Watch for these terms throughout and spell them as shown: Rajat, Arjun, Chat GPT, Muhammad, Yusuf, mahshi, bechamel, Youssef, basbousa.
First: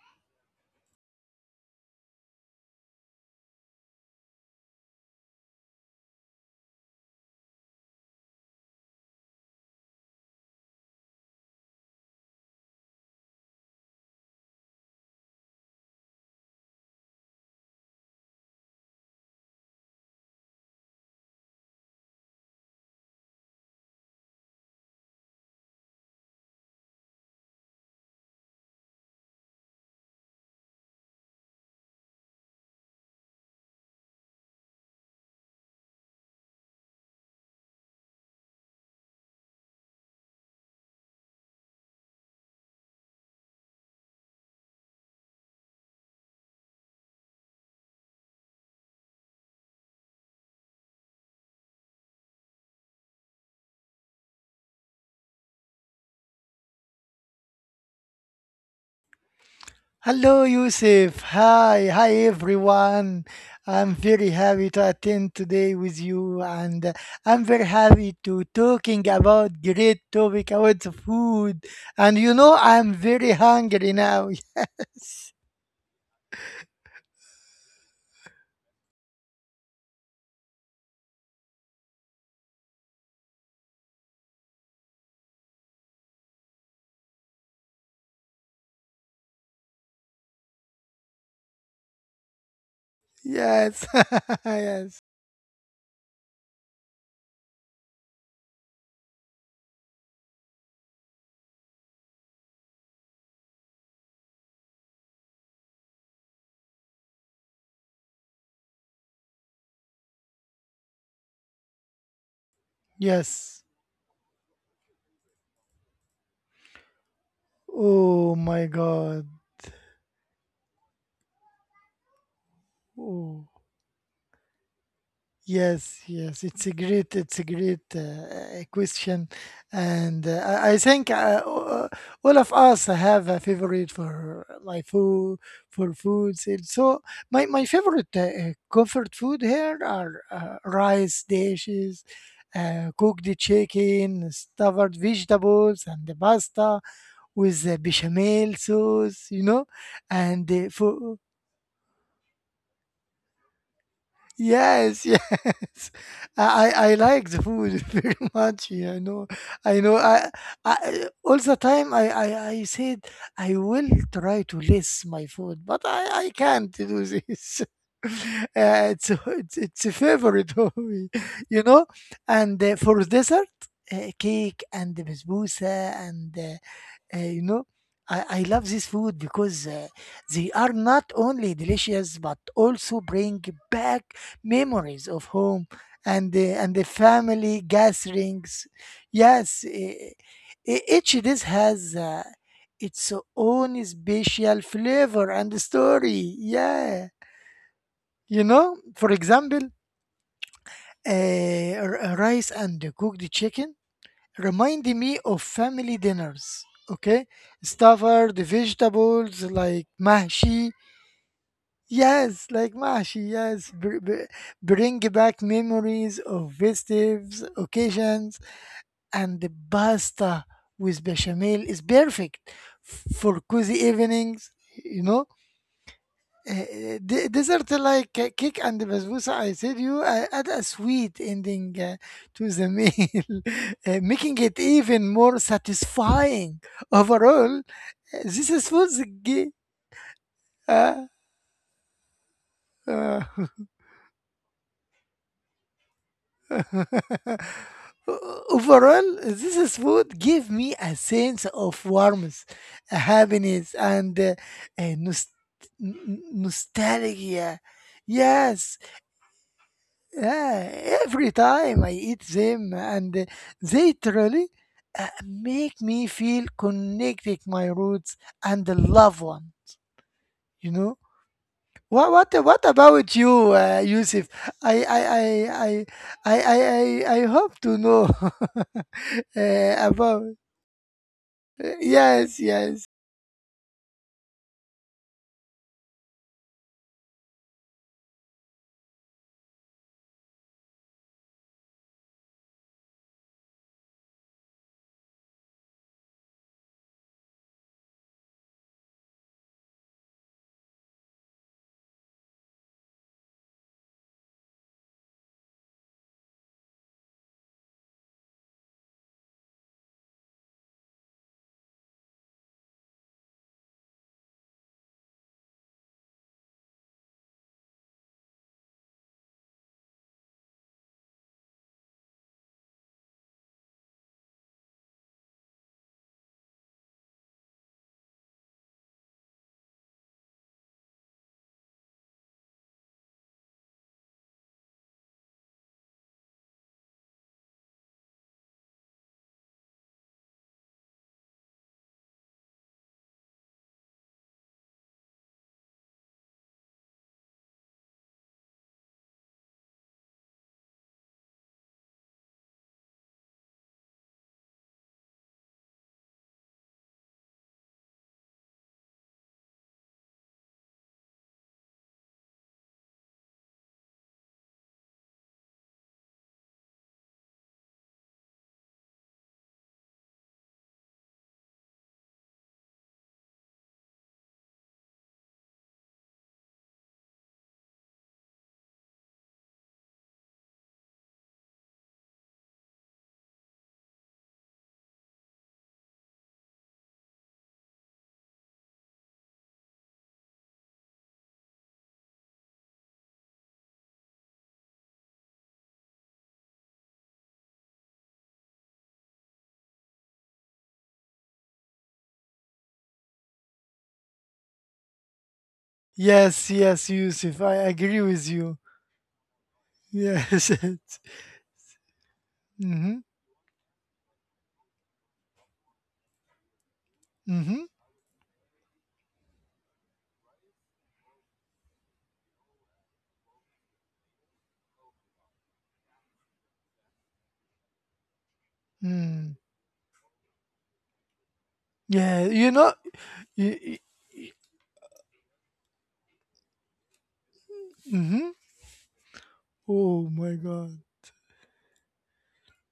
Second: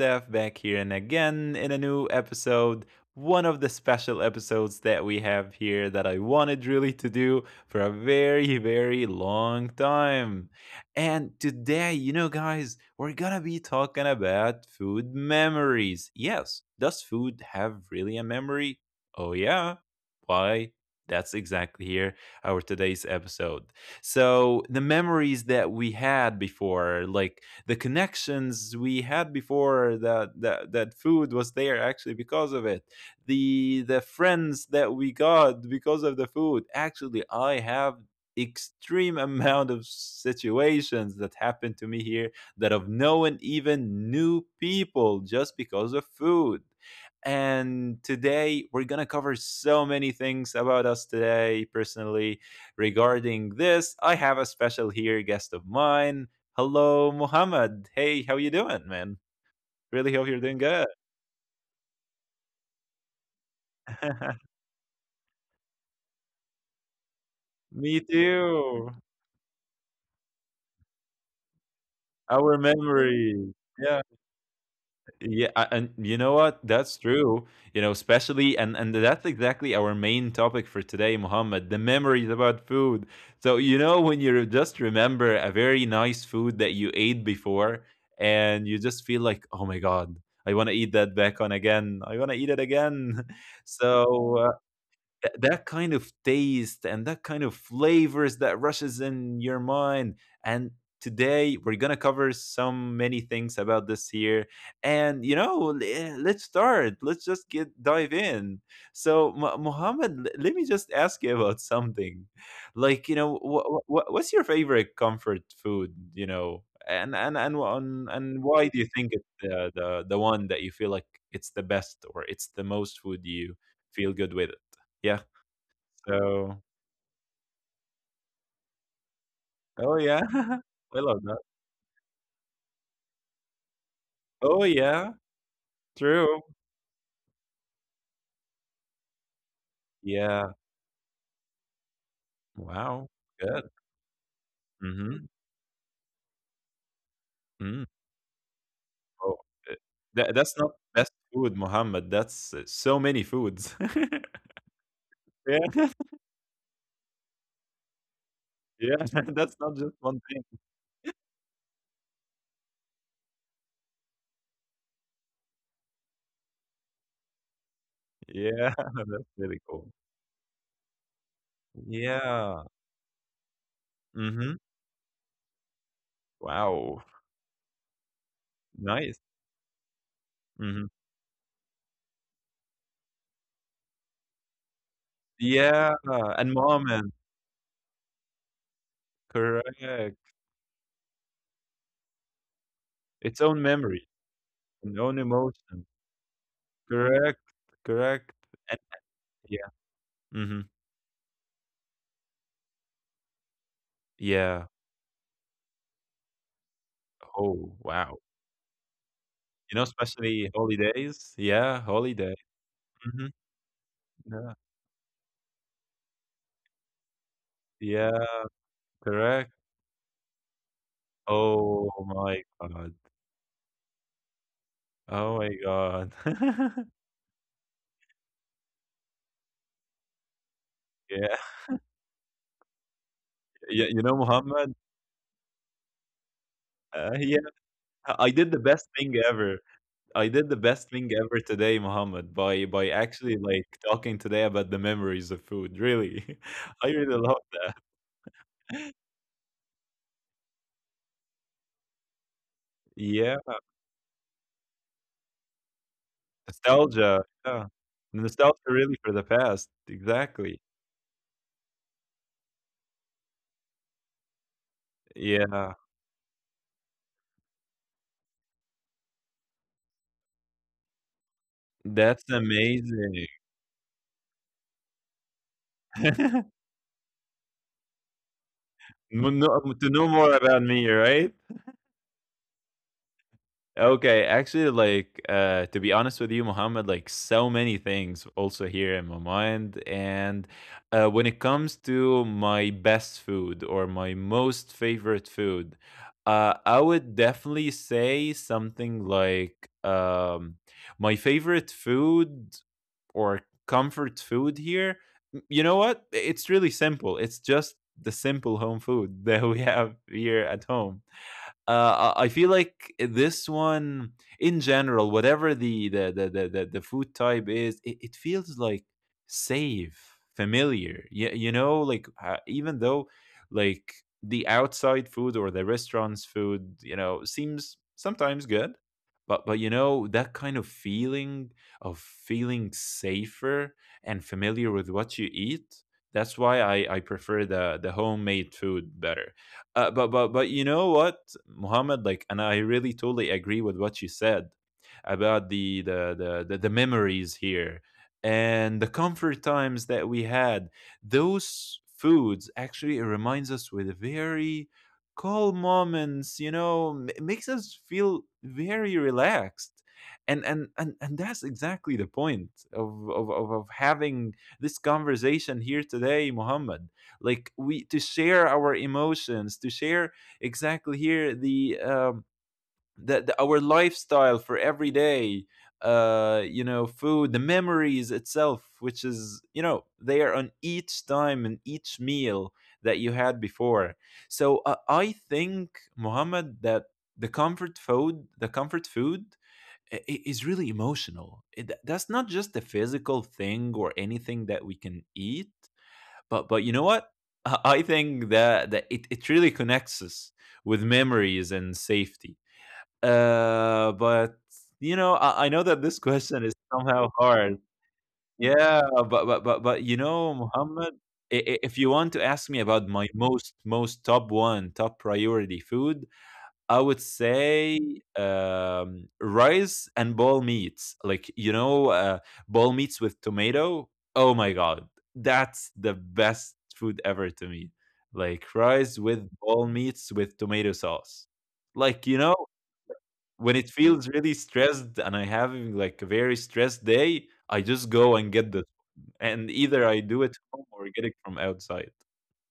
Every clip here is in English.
Youssef back here and again in a new episode. One of the special episodes that we have here that I wanted really to do for a very, very long time. And today, you know, guys, we're gonna be talking about food memories. Yes, does food have really a memory? Oh, yeah. Why? That's exactly here our today's episode. So the memories that we had before, like the connections we had before that food was there actually because of it. The friends that we got because of the food. Actually, I have extreme amount of situations that happened to me here that I've known even new people just because of food. And today we're gonna cover so many things about us today personally. Regarding this, I have a special here guest of mine. Hello, Muhammad. Hey, how you doing, man? Really Hello, hope you're doing good. Yusuf. Hi, everyone. I'm very happy to attend today with you, and I'm very happy Me to talking too. about great topic about food. And you know, Our I'm very memory. hungry now. Yeah, and you know what? That's true. You know, especially and that's exactly our main topic for today, Muhammad, the memories about food. So, you know, when you just remember a very nice food that you ate before and you just feel like, "Oh my God, I want to eat that back on again. I want to eat it again." Yes, yes, So, yes, that kind of taste and that kind of flavors that rushes in your mind. And today we're gonna cover some many things about this here. And you know, let's start. Let's just get dive in. So, Muhammad, let me just ask you about something. Like, you know, yes what's your favorite comfort food? You know, and and and wh- and, Oh and my why do you God. think it's the one that you feel like it's the best or it's the most food Oh. you feel good with? Yeah. Yes, it's a So great, it's a great uh, question, oh, and yeah. I think I love that. All of us have a favorite for like Oh, yeah. food, for foods. And True. so my favorite comfort food here are Yeah. rice dishes, cooked Wow. Good. chicken, stuffed Mhm. vegetables, and the pasta with the Mm. bechamel sauce, you Oh, know, eh, and that uh, that's not for best food, Mohammed. That's, so many foods. Yes, yes. Yeah. I like the food very much. yeah, I Yeah. know, That's I not know. just I, one thing. I all the time I said I will try to list my food, but I can't do this. Yeah. Uh, it's That's it's really it's a cool. favorite of me, you know. And Yeah. for dessert, cake Mhm. and the basbousa and Wow. you know, I love this food Nice. because they are Mhm. not only delicious but also bring back memories of home Yeah. and the, And and the moment. family gatherings. Yes, Correct. e- each dish has its Its own own memory special and flavor own and emotion. story. Yeah, Correct. you Correct. know, And for example, yeah. Mhm. Rice and cooked chicken Yeah. reminded me of family dinners. Okay, Oh, stuffed wow. vegetables like You know, mahshi. especially holidays. Yeah, Yes, holiday. like mahshi. Mhm. Yes, Yeah. bring back memories of festive Yeah, occasions, and the correct. pasta with bechamel is Oh perfect my god. for cozy evenings. You know, Oh my god. Dessert like cake and basbousa, I said you add a sweet Yeah. ending to the meal, Yeah, you making know, it Muhammad, even more satisfying. Overall, yeah, this I is did the food best thing g- ever. I did the uh, best thing ever today, Muhammad, by uh, actually, like, talking today about the memories of food, really. I really love it. Overall, this is food Give me a sense of warmth, a Yeah. happiness, and a nost- n- n- Nostalgia, nostalgia. yeah. Yes, Nostalgia really for the past. Yeah, Exactly. every time I eat them, and they truly make Yeah. me feel connected my roots and the loved one. You know what? What? That's What about amazing. you, Yusuf? I, I, I, I, I, I, I I hope to know No, no, to about. know more about me, right? uh, Yes, yes, Okay, actually, like, to be honest with you, Mohammed, like, so many things also here in my mind. And when it comes to my best food or my most favorite food, I would definitely say something like, my favorite food or comfort food here, you know what? It's really simple. It's just the simple home food that we have here at home. I feel like this one, in general, whatever the food type is, it feels like safe, familiar. Yeah, you know, like even though, like the outside food or the restaurant's food, you know, seems sometimes good, but you know that kind of feeling safer and familiar with what you eat. That's why I prefer the homemade food better, but you know what, Muhammad? Like, and I really totally agree with what you said about the memories here and the comfort times that we had. Those foods actually reminds us with very calm moments. You know, it makes us feel very relaxed. And, and that's exactly the point of, having this conversation here today, Muhammad, like we to share our emotions, to share exactly here the our lifestyle for every day, uh, you know, food, the memories itself, which is, you know, they are on each time and each meal that you had before. So I think, Muhammad, that the comfort food is really emotional. It- that's not just a physical thing or anything that we can eat, but you know what? I think that it, it really connects us with memories and safety. But you know, I know that this yes, question is yes, somehow Yusuf. I hard. agree with you. Yeah, but you know, Yes. Muhammad, if you want to ask me Mm-hmm. about my most top one top priority food, I would Mm-hmm. say rice and ball meats, like you know, ball meats with tomato. Oh my god, that's the best food ever to me. Like rice Mm. with ball meats with tomato sauce. Yeah. Like you You know, know. Mm-hmm. when it feels really stressed and I having like a very stressed day, I just go and get this, and Oh either I my do it God. home or get it from outside.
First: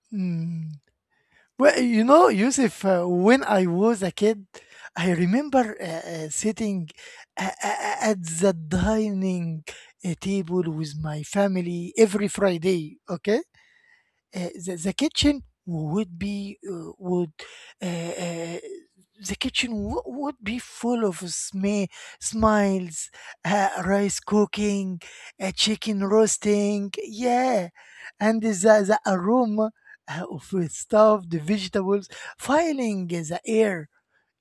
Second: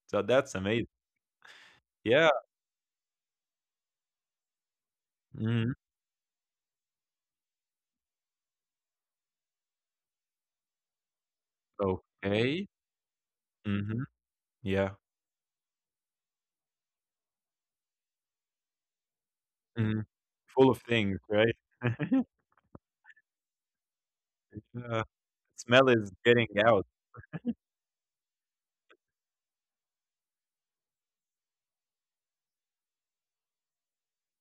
So that's Mm. amazing. Well, you know, Yeah. Yusuf, when I was a kid, I Mhm. remember sitting at the dining table with my family every Okay. Friday, okay? Hmm. The Yeah. kitchen would be would uh, uh, the kitchen wo- Mhm. would be Full of full of things, right? sma smiles, rice cooking, Yeah. Smell chicken is getting out. roasting, yeah, and the aroma of stuffed vegetables filling the air.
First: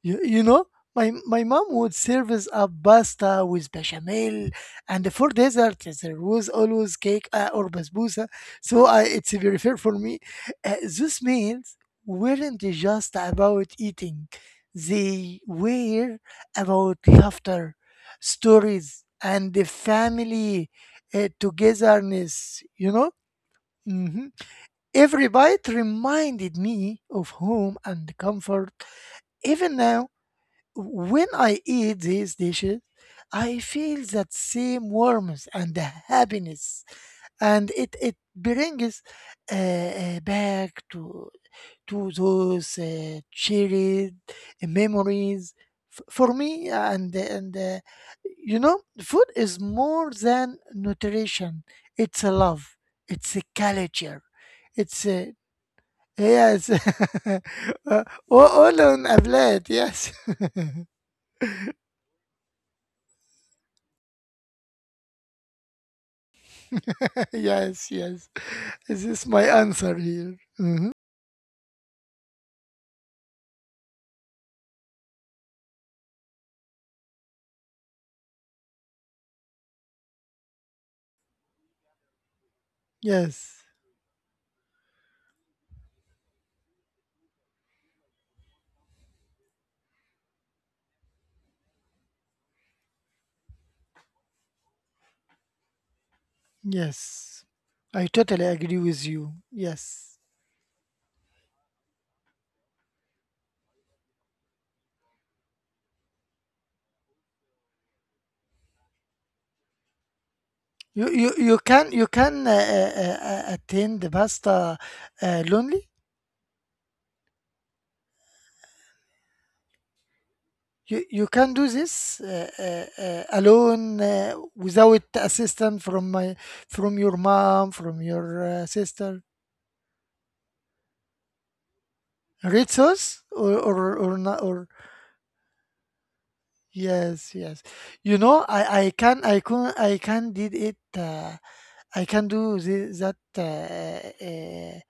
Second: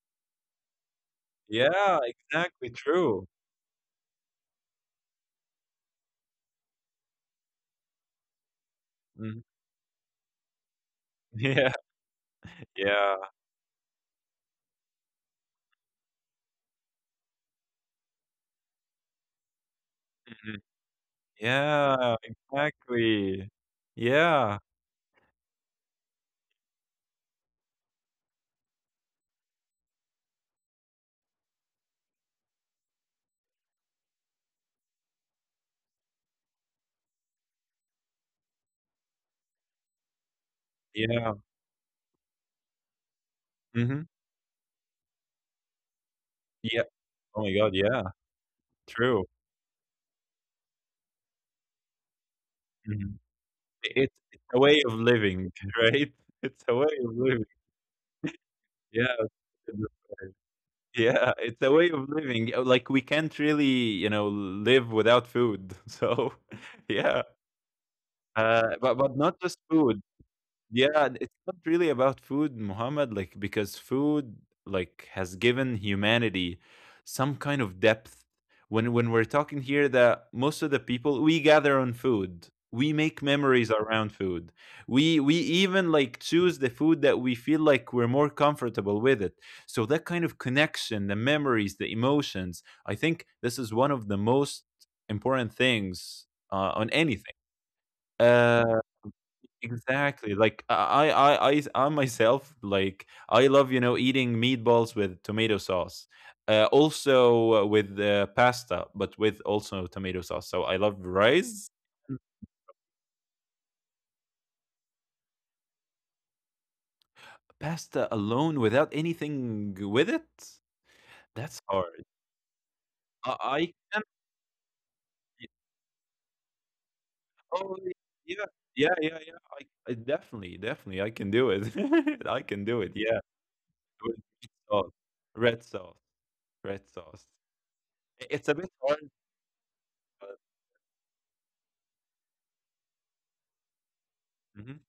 You know, my mom would Yeah, serve us exactly, a true. pasta with bechamel, and for dessert there was always cake or basbousa. So I, it's Mhm. very fair for me. Those Yeah, meals weren't just yeah. about eating; they were about laughter, stories, and the Mhm. family Yeah, togetherness. You know. exactly. Hmm. Yeah, Every bite reminded me of home and comfort. Even now, when I eat these dishes, I feel that same warmth and happiness, and it brings back yeah. to those Mhm. cherished memories for me. Yeah. And Oh my and god, uh, yeah, you know, true. food is more than nutrition. It's a love. Mhm. It's a I culture. it's a way of It's a living, right? It's yes. a way of living. Uh, all on Yeah, a plate. to Yes. describe. Yeah, it's a way of living. Like, we can't really, you know, live without food. So, yeah. Yes. This But is not my just answer food. here. Mhm. Yeah, and it's not really about food, Muhammad, like because food like has given humanity some kind of depth. When we're talking here that most of the people we gather on food. We make Yes, memories around food. We even like choose the food that we feel like we're more comfortable with it. So that kind of connection, the memories, the emotions, I think this is one of the most important things on anything. yes. I totally agree Uh, with you. Yes. Exactly. Like I myself, like I love, you know, eating meatballs with tomato sauce, also with pasta, but with also tomato sauce. So I love You, rice, you mm, can attend the pasta lonely. pasta alone without anything with it. You can That's do hard. this I alone can. Without assistance from my from your mom Oh from your yeah, yeah, yeah, sister. yeah. I, definitely, definitely, I can do it. I can Red do it. Yeah, sauce or or with or not red or sauce, red sauce, red sauce. yes yes. You know It's a I bit I hard, can I can I can but. did it. I can do the, that Mm-hmm.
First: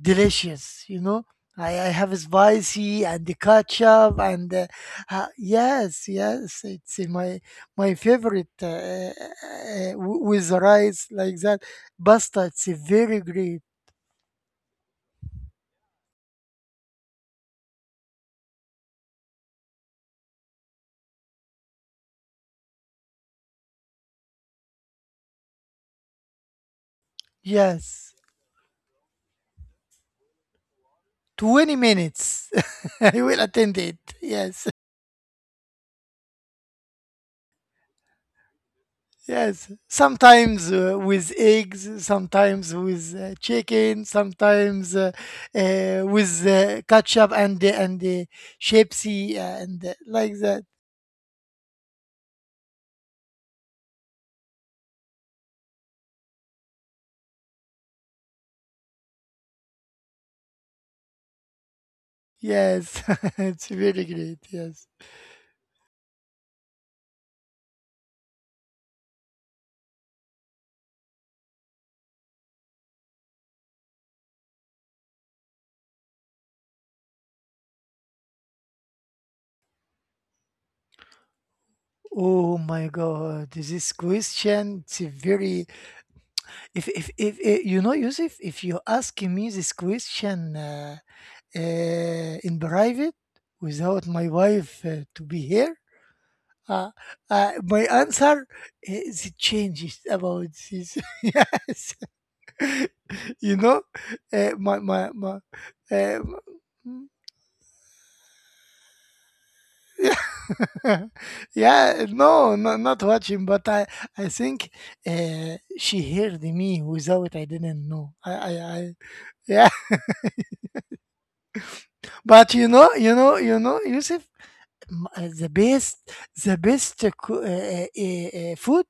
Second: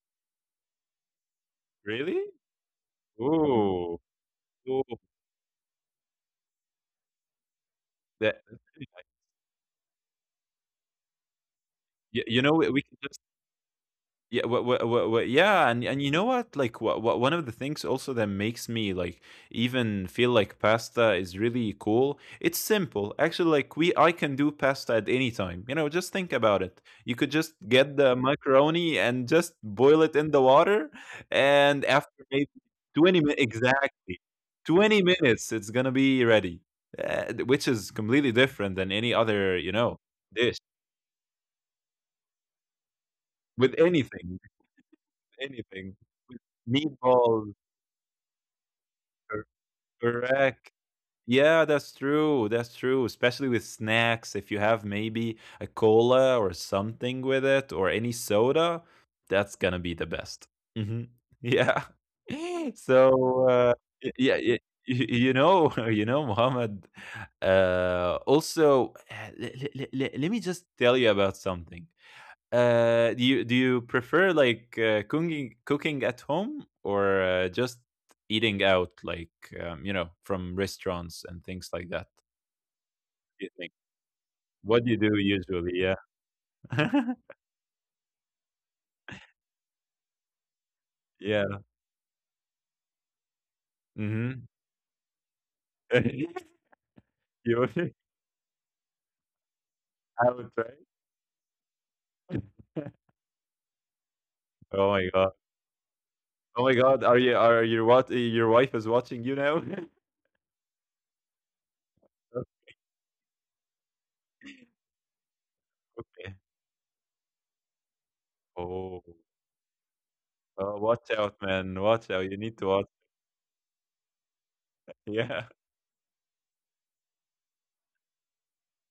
delicious, you know. I have Really? spicy and the Oh, ketchup and uh, oh, uh, yes, yes, it's my my that. favorite with rice like that. y You Pasta, know, it's we can. very great. Yeah, yeah, and you know what? Like, one of the things also that makes me like even feel like pasta is really cool. It's simple, actually. Like, we I can do pasta at any time. You know, just think about it. You could just get Yes, the macaroni and just boil it in the water, twenty and after minutes. maybe I twenty will minutes attend it. exactly, Yes. 20 minutes, it's gonna be ready, which is completely different than any other Yes, you know dish sometimes with eggs, sometimes with with chicken, anything, sometimes with anything with ketchup meatballs. and Pepsi Cor and like that. Correct. Yeah, that's true, especially with snacks, if you have maybe a cola or something with it or any soda, that's gonna be the best. Mhm. Yeah. Yes, So, it's very y yeah, great. y Yes. y you know, you know, Mohammed, also, le le le le let me just tell you about something. Do you prefer like cooking at home or just eating out, like you know, from restaurants and things like that? What Oh my do you God, think? this question, What do you it's a do very, usually? Yeah, if, eh, you know, Yusuf, if you ask me this question yeah. in private without my Mm-hmm. wife to be here, Uh, You my only answer is changes out, about right? this. yes, you know, my Oh my my god! my. Uh, Oh my god! Are you, are your, what? Your wife is watching you now. yeah, yeah, no, no, not watching, but I think she Okay. heard me without I didn't know. I Oh, yeah, oh, watch out, man! Watch out! You but need to you watch. know, you know, you know, Yusuf, m- uh, Yeah, the best, the best food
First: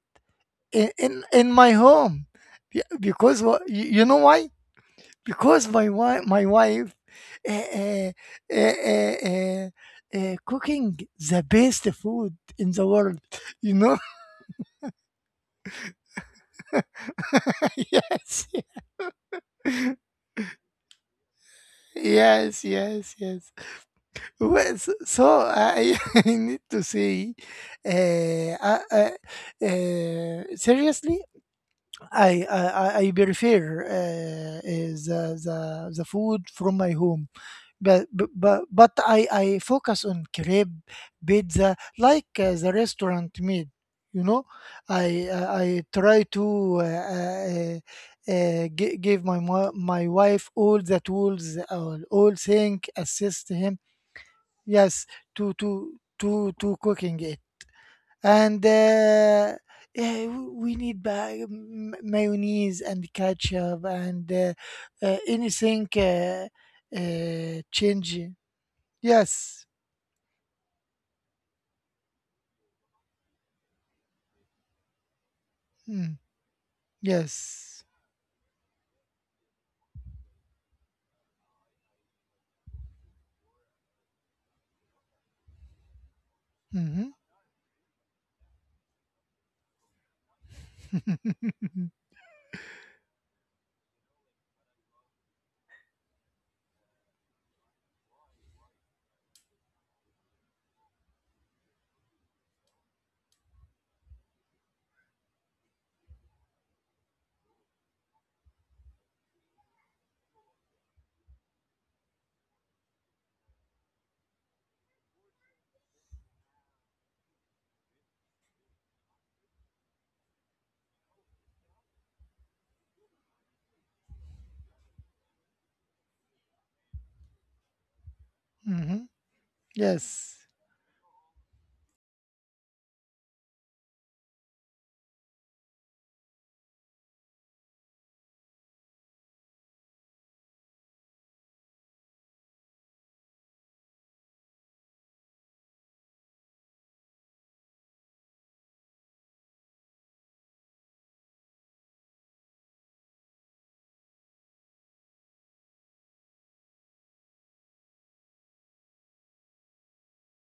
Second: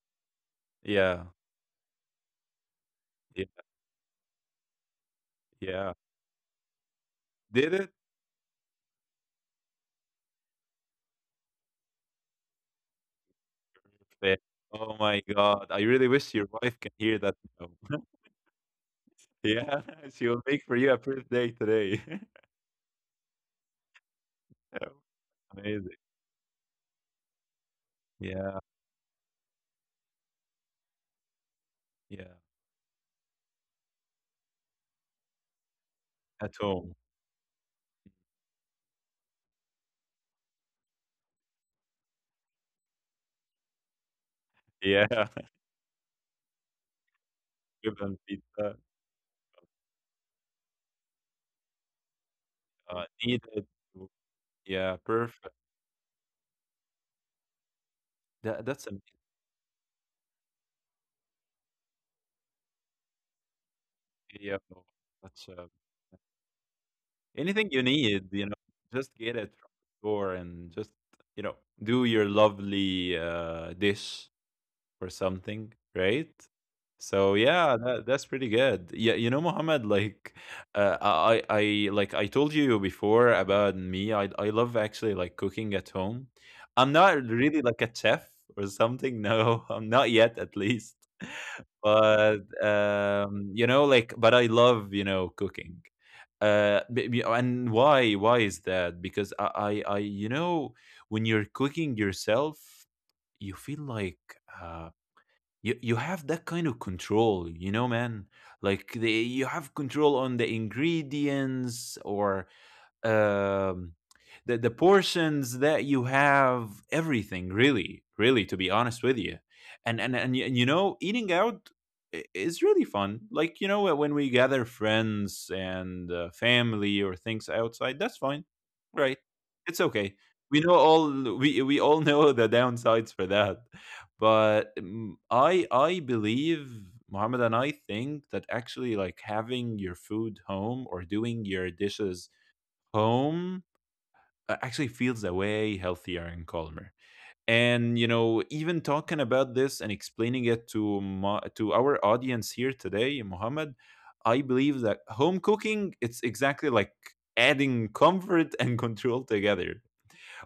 in, in yeah, in my home, Yeah, because yeah, you you know why? Because yeah. My wife, uh, Did it? uh, uh, uh, uh, cooking the best food in the world. You know, Perfect. Oh my God. I really wish your wife can hear that now. yes, Yeah, she will make for you a birthday today. yes. Well, Oh, so so I, amazing. I need to say, Yeah, seriously, yeah. I prefer is the food At from my home. home, but I focus on crepe, pizza, like the restaurant made. You know, Yeah, I I I try to uh, uh, give them pizza. Give my my wife all the tools, all thing, assist Needed. him. Yeah, Yes, perfect. to cooking it and That's amazing. uh, yeah, we need mayonnaise and ketchup and uh, Yeah, no, uh, that's anything anything you need, changing. you know, just get it Yes, from the store and just, you know, do your lovely dish or something, Mm, right? So yeah, yes, that's pretty good. Yeah, you know, Mohammed, like I like I told you before about me. I love actually like cooking at home. I'm hmm not really like a chef or something. No, I'm not yet, at least. But you know, like, but I love you know cooking. And why is that? Because I you know when you're cooking yourself, you feel like. Uh, you have that kind of control, you know, man, like you have control on the ingredients, or um, the portions that you have, everything, really really, to be honest with you. And you know, eating out is really fun, like, you know, when we gather friends and family or things outside, that's fine. hmm Right. It's okay. yes, We know all, we all know the downsides for that. But I believe, Mohammed, and I think that actually, like, having your food home or doing your dishes home, actually feels that way healthier and calmer. And you know, even talking about this and explaining it to to our audience here today, Mohammed, I believe that home cooking, it's exactly like adding comfort and control together.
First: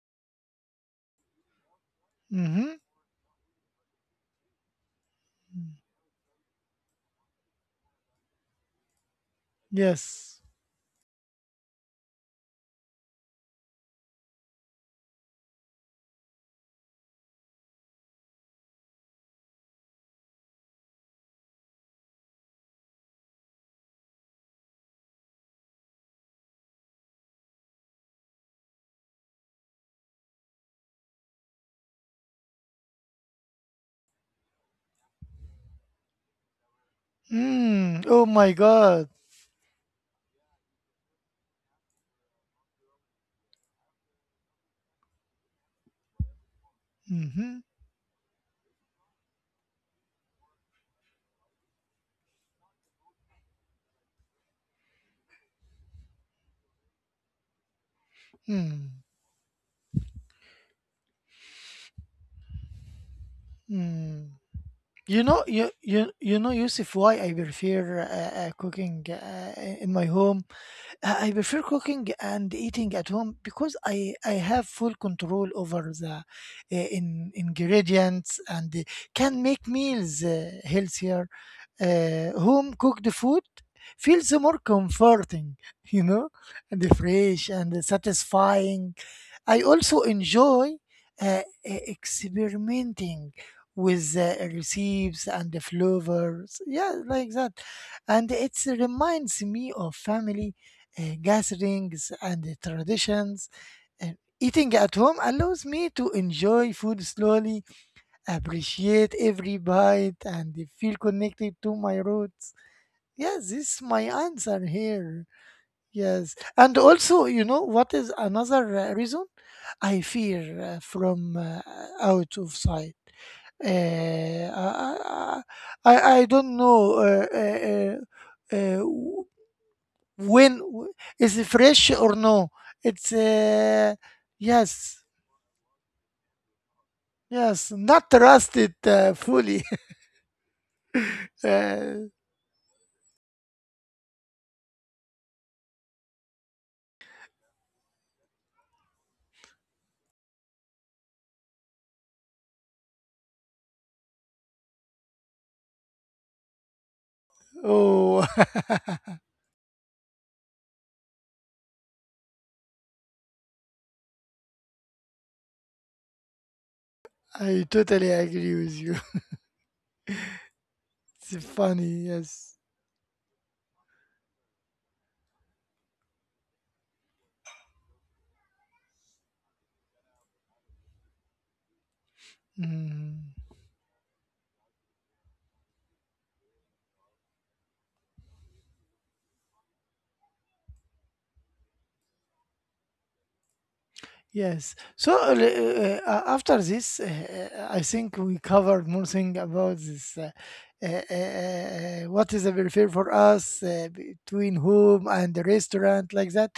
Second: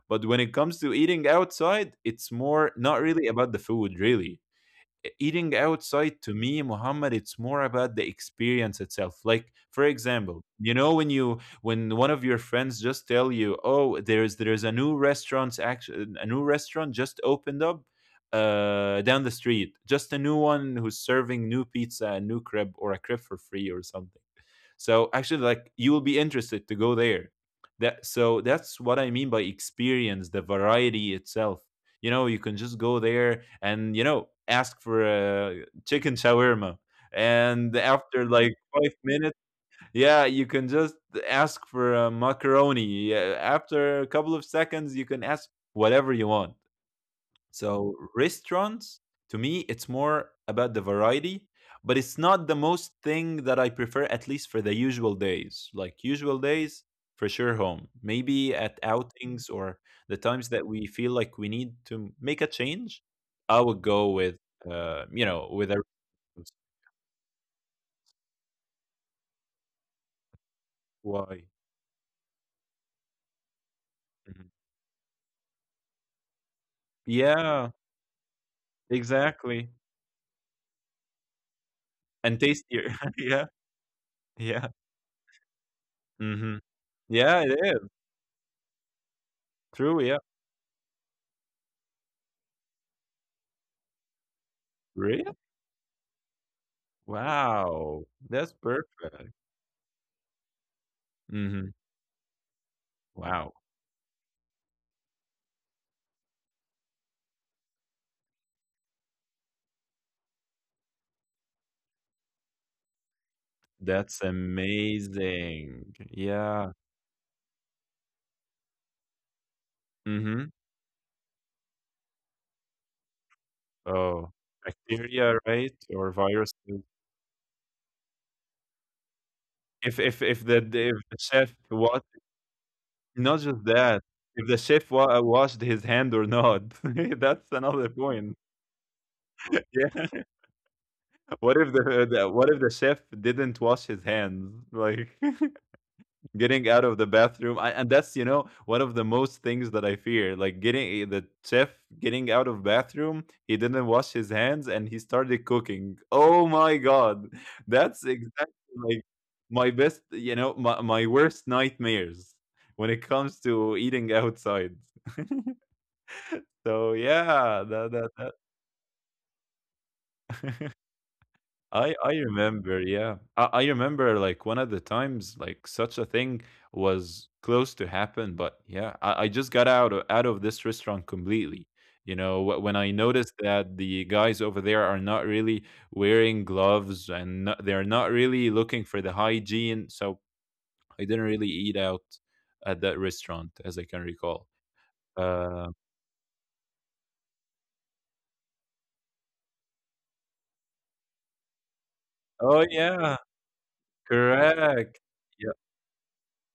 But when it comes to eating outside, it's more hmm not really about the food really. Eating outside to me, Muhammad, it's more about the experience itself. Like, for yes. example, you know, when you, when one of your friends just tell you, oh, there's a new restaurant's action, a new restaurant just opened up, uh, down the street, just a new one who's serving new pizza and new crib, or a crib for free or something. So actually, like, you will be interested to go there. That, so that's what I mean by experience, the variety itself. You know, you can just go there and you know, ask for a chicken shawarma, and Mm. after Oh my like five God. minutes yeah, you can just ask for a macaroni. Yeah, after a couple of seconds you can ask whatever you want. Hmm. So restaurants, to me, it's more about the variety, but it's not the most thing that I prefer, at least for the usual days. Like usual days, for sure home. Maybe at Mm. outings or the times that we feel like we need to make a change, I would go Mm. with, You you know, know, you with a you you know, Yusuf, why I prefer cooking in my home I why. prefer cooking and eating at home because I Mhm. have full control over the Yeah, ingredients and can make exactly. meals healthier. And Home tastier. cooked food Yeah, feels more yeah. comforting, you know, Hmm. and fresh Yeah, it and is. satisfying. I also True, yeah. enjoy experimenting with Really? recipes and the flavors. Yeah, like that. Wow. And it That's perfect. reminds me of family Hmm. gatherings and the traditions. Wow, And eating at home allows me to enjoy food slowly, appreciate every bite, and feel connected to my roots. Yeah, this is my that's answer here. amazing. Yes, Yeah. and also, you know, what is another reason? I fear Mhm. from out of sight. Uh, Oh, I, bacteria, I, right? Or I don't viruses. know If when the if the is it chef, fresh what? or no. It's Not just that, if the chef yes, wa washed his hand or not, that's yes, another not point. rusted fully. Yeah. What if Uh, the, what if the chef didn't wash his hands? Like getting out of the bathroom, and that's, you know, one of the most things that I fear, like getting the chef getting out of bathroom, he didn't wash his hands and he started cooking. Oh my god. That's oh, exactly like my best, my worst nightmares when it comes to eating outside. So I yeah, totally that, agree with you. It's I funny, I yes. remember, yeah. I remember like one of the times like such a thing was close to happen, but yeah, I just got out of this restaurant completely. You know, when I Mm. noticed that the guys over there are not really wearing gloves, and not, they're not really looking for the hygiene, so I didn't really eat out at that restaurant, as I can recall. Yes. So Uh, after this, I think we covered more thing about this. What is the oh prefer for yeah, us between correct. home and the Yeah, restaurant like that?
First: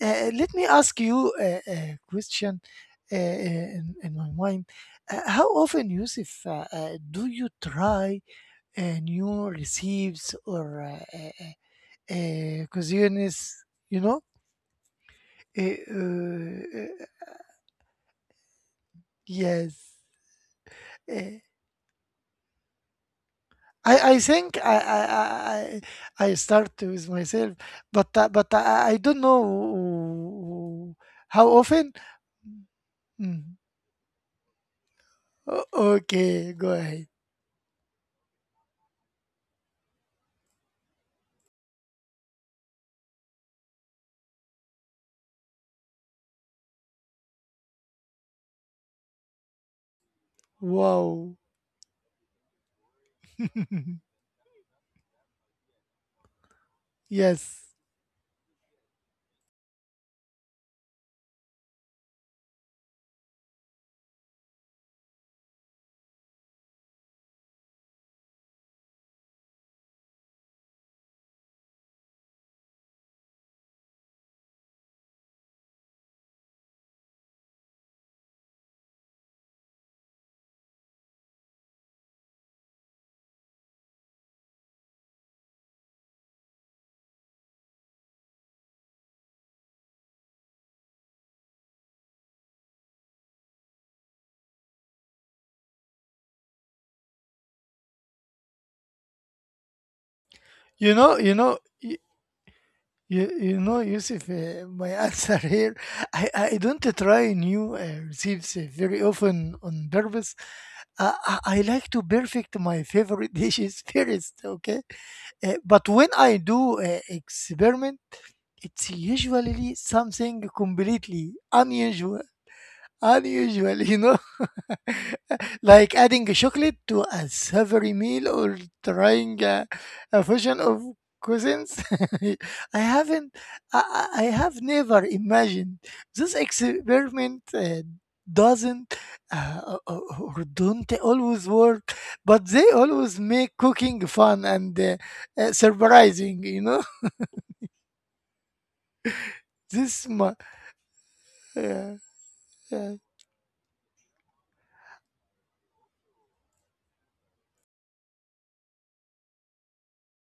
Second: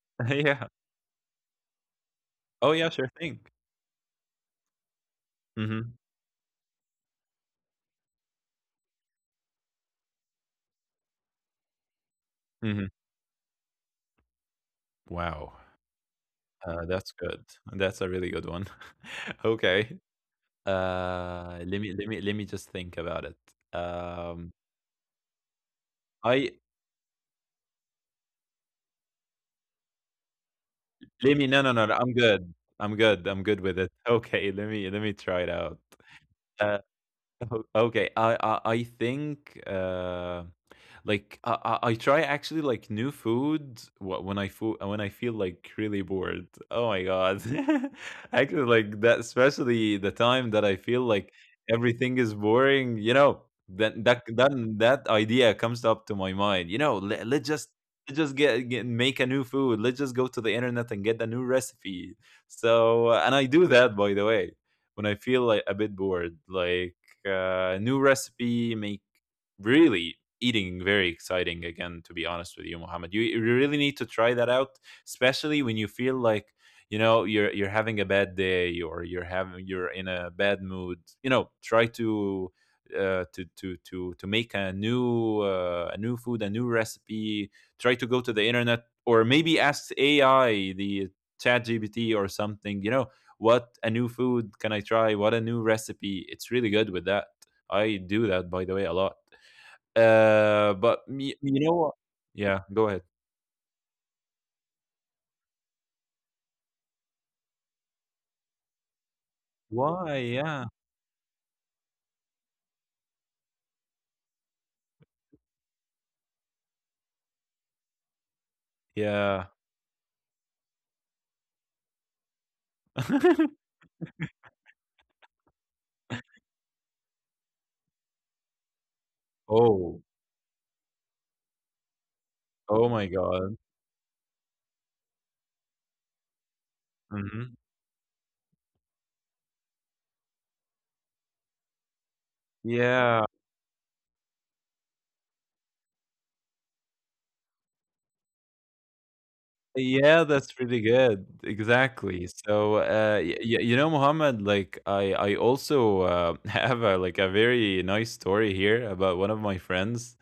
Let me yeah. ask you a question Oh yeah, sure thing. In my mind. How often, Mm-hmm. Yusuf, do you try new recipes or Mm-hmm. cuisines? You know, Wow. Uh, uh, uh, That's good. That's a really good one. yes. Okay. Uh, Let me just think about it. I, I Um, think I I I I I I start with myself, but I don't know let how me no no no often. no. I'm good. I'm good. I'm Mm. good with it. Okay. Let me try it O- out. Okay, go Uh, ahead. Okay. I think. Like I, I try actually, like, new food when I when I feel like really bored. Oh my god! Actually, like that, especially the time that I feel like Wow. everything is boring. You know, then that idea comes up to my mind. You know, let's yes, just get, make a new food. Let's just go to the internet and get a new recipe. So, and I do that, by the way, when I feel like a bit bored, like new recipe, make really eating very exciting again, to be honest with you, Mohammed. You really need to try that out, especially when you feel like, you know, you're having a bad day, or you're having, you're in a bad mood. You know, try to to make a new, a new food, a new recipe. Try to go to the internet, or maybe ask AI, the Chat GPT or something. You know, what a new food can I try? What a new recipe? It's really good with that. I do that, by the way, a lot. But you me, know. you know what, yeah, go ahead. You know, Yusuf, my answer here, I don't try new recipes very often on Why? purpose. Yeah. I like to perfect my favorite dishes first, okay? But when I do experiment, it's Yeah. usually something completely unusual. Unusual, you know? Like adding chocolate to a savory meal or trying Oh. a fusion of cuisines. I Oh my haven't, god. I have never imagined this experiment. Mhm. Doesn't uh, or or don't always work but they always Yeah. make cooking fun and surprising you know this Yeah, mu- that's really good. uh, Exactly. So, uh, y y you know, Mohammed, like I also, have a like a very nice story here about one of my friends.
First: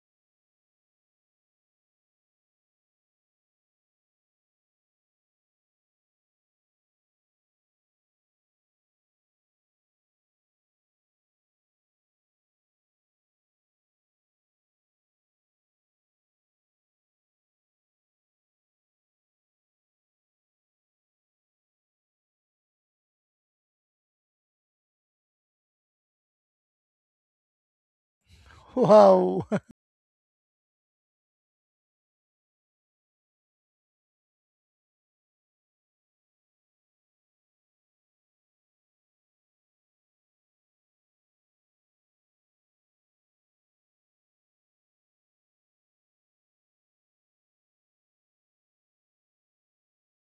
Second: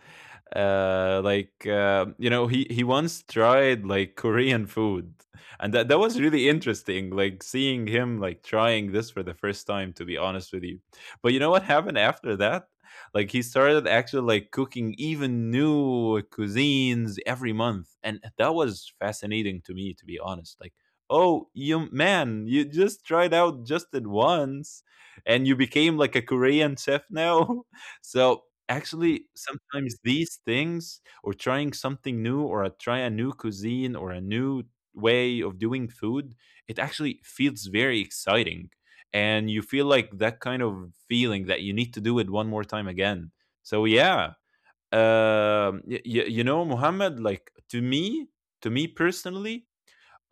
Like, you know, he once tried like Korean food, and that, that was really interesting. Like seeing him like trying this for the first time. To be honest with you, but you know what happened after that? Like he started actually, like, cooking even new cuisines every month, and that was fascinating to me. To be honest, like, oh, you man, you just tried out just at once and you became like a Korean chef now. So actually, wow sometimes these things or trying something new, or a try a new cuisine or a new way of doing food, it actually feels very exciting. And you feel like that kind of feeling that you need to do it one more time again. So yeah, you know, Muhammad, like to me personally,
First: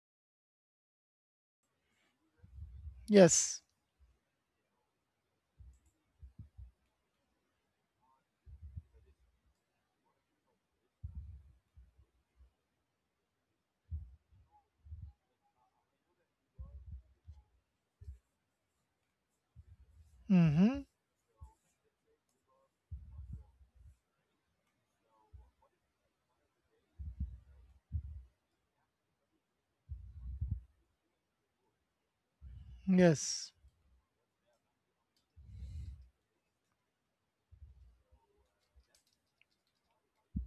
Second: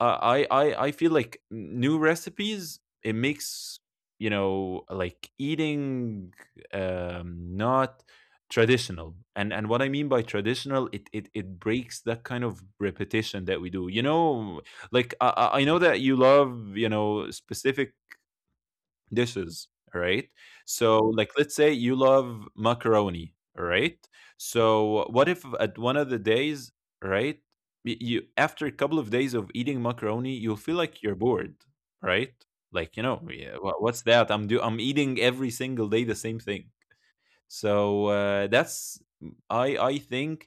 I feel like new recipes, it yes makes, you know, like eating, not traditional. And what I mean by traditional, it breaks that kind of repetition that we do, you know, like I know that you love, you know, specific dishes, all right? hmm So, like, let's say you love macaroni, all right? So, what if at one of the days, right, you, after a couple of days of eating macaroni, you'll feel like you're bored, right? Like, you know, yes yeah, what's that? I'm eating every single day the same thing. So that's, I think,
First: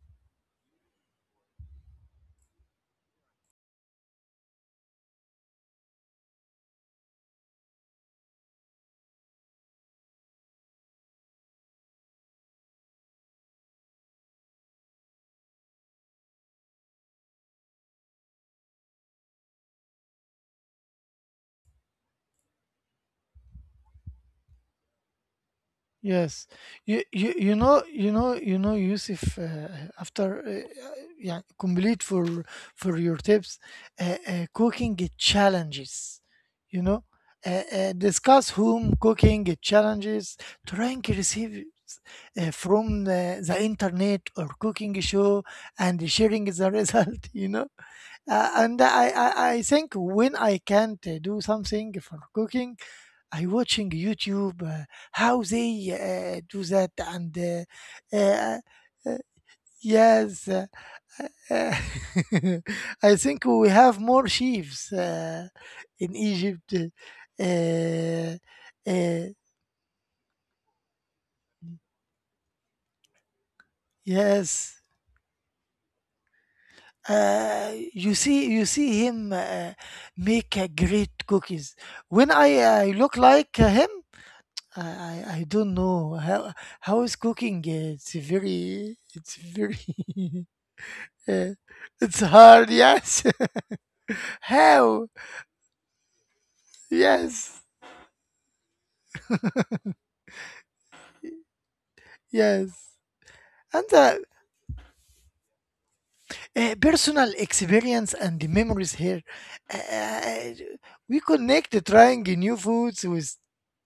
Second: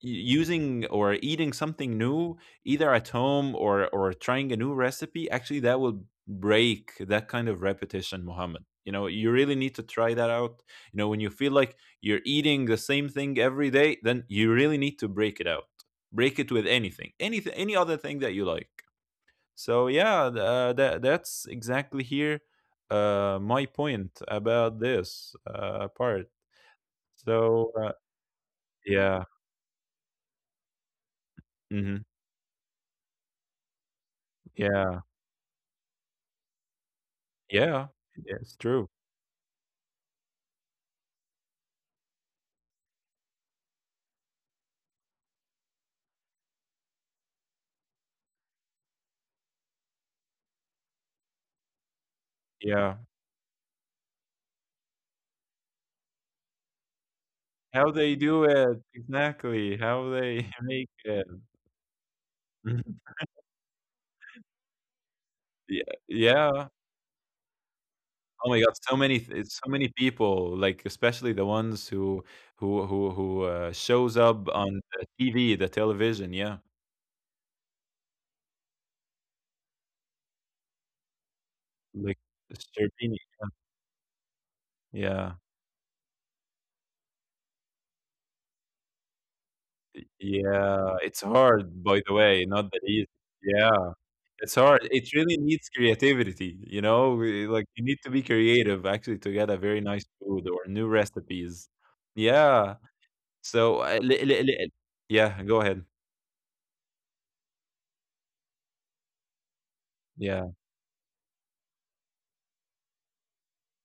using or eating something new, either at home or trying a new recipe, actually that will break that kind of repetition, Mohammed. You know, you really need to try that out. You know, when you feel like you're eating the same thing every day, then you really need to break it out. Break it with anything, anything, any other thing that you like. So yeah, that that's exactly here, my point about this, part. Yes, So, you know yeah, Yusuf. After yeah, mhm, complete for your tips, cooking yeah, challenges. You know, yeah, yeah, it's true, discuss home cooking challenges. Trying recipes from the internet or cooking show and sharing the result. You know, and I think when I can't do something for cooking. yeah. I watching YouTube how they do that and How they do uh, it, uh, exactly, how they yes make it. uh, I think we have more sheaves Yeah, in yeah. Egypt uh, Oh my god, uh, so many people, like, especially the ones who shows up on yes the TV, the television, yeah, you see him make a great cookies like when I Chervini, look like him I, I yeah, I don't know how is cooking it's very yeah, it's Eh, hard, by the It's way, not hard, that easy, yes. yeah. It's hard. How? It really needs creativity, you know? Yes, Like you need to be creative actually to get a very nice food or new recipes. Yeah. yes. So, And the yeah, go ahead. Personal experience and the memories here. Yeah. Uh, we connect trying new foods with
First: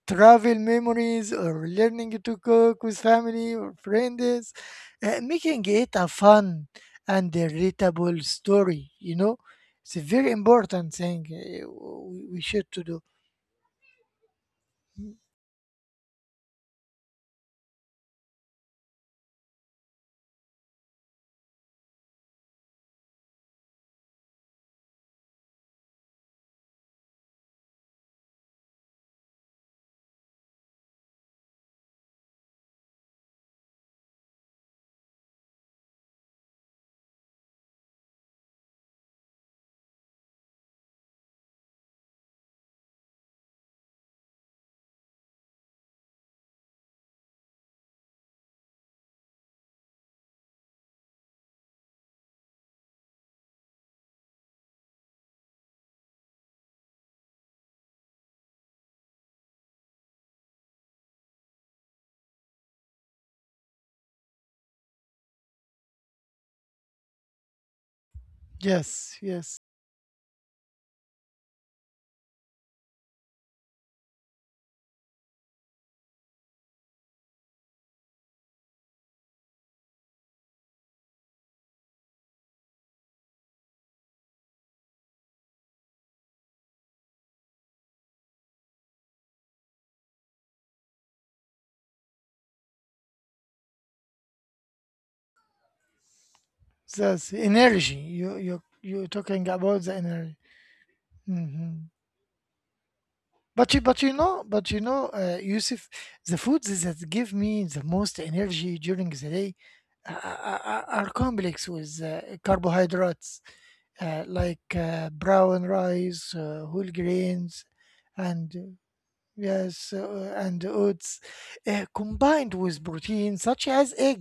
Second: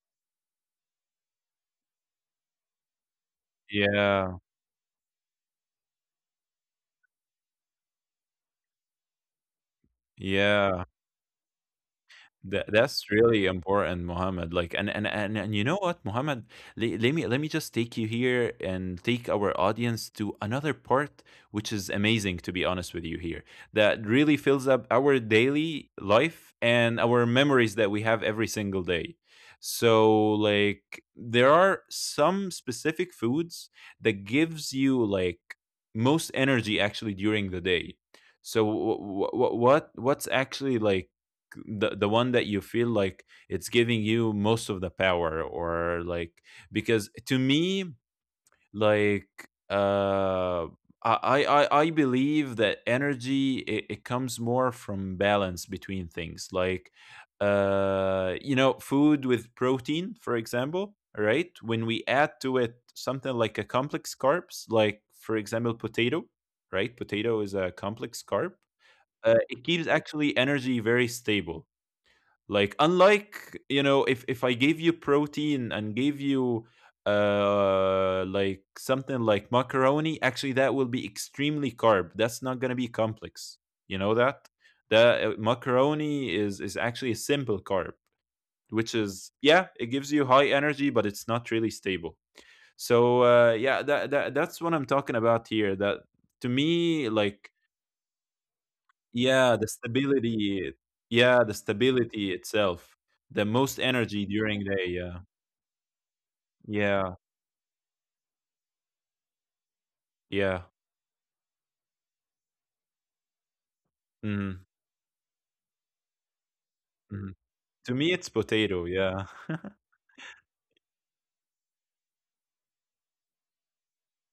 travel memories or learning to cook with family or Yeah. friends, making it a fun and a relatable story, you know? It's a very Yeah. important thing we That should to do. that's really important, Mohammed. Like, and you know what, Mohammed? Le Let me just take you here and take our audience to another part, which is amazing, to be honest with you. Here, that really fills up our daily life and our memories that we have every single day. So, like, there are some specific foods that gives you like most energy actually during the day. So, what what's actually like the one that you feel like it's giving you most of the power, or like, because to me, like, uh I believe that energy, it comes more from balance between things, like, you know, food with protein, for example, right, when we add to it something like a complex carbs, like, for example, potato, right, potato is a complex carb, Yes, yes. it keeps actually energy very stable, like, unlike, you know, if I gave you protein and gave you like something like macaroni, actually that will be extremely carb. That's not going to be complex. You know that? The macaroni is actually a simple carb, which is, yeah, it gives you high energy, but it's not really stable. So yeah, that that's what I'm talking about here, that to me, That's like, energy. You're talking yeah, the about the energy. stability. Yeah, the Mhm. stability itself. The But most energy during the you know yeah. Yusuf, the foods that Yeah, give me the most energy during the day are are yeah. are are complex with carbohydrates Mhm, like brown rice, whole mhm. grains, To me, it's and potato, yeah. yes, and oats, combined with protein such as egg,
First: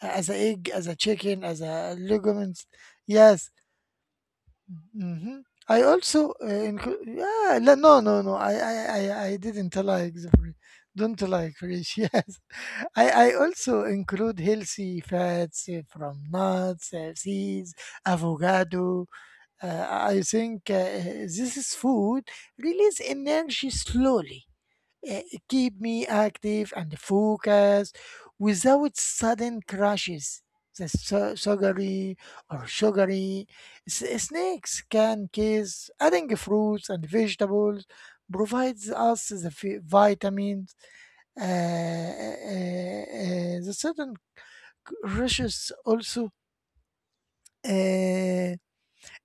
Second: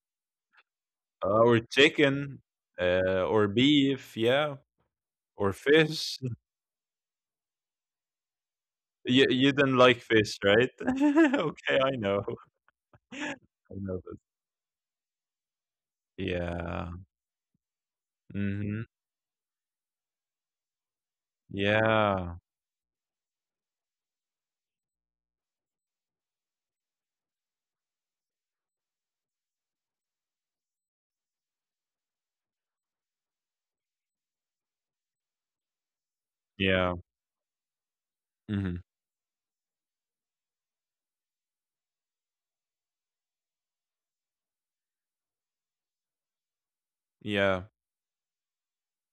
as a egg, as a chicken, Or as a chicken, legumes. Yes, or beef, yeah, Mhm. or I fish. also include. Yeah, le- no, no, no. I You didn't didn't like like the free. fish, right? Don't like fish. Okay, I Yes, know. I, I also I know this. include healthy fats from nuts, Yeah. Seeds, Mhm. avocado. I think this is food Yeah. release energy slowly uh, keep me active and focused without sudden crashes. The sugary or sugary snacks, can cause. Adding fruits and Yeah. vegetables provides Mhm. us the vitamins. The certain crushes also Yeah. uh,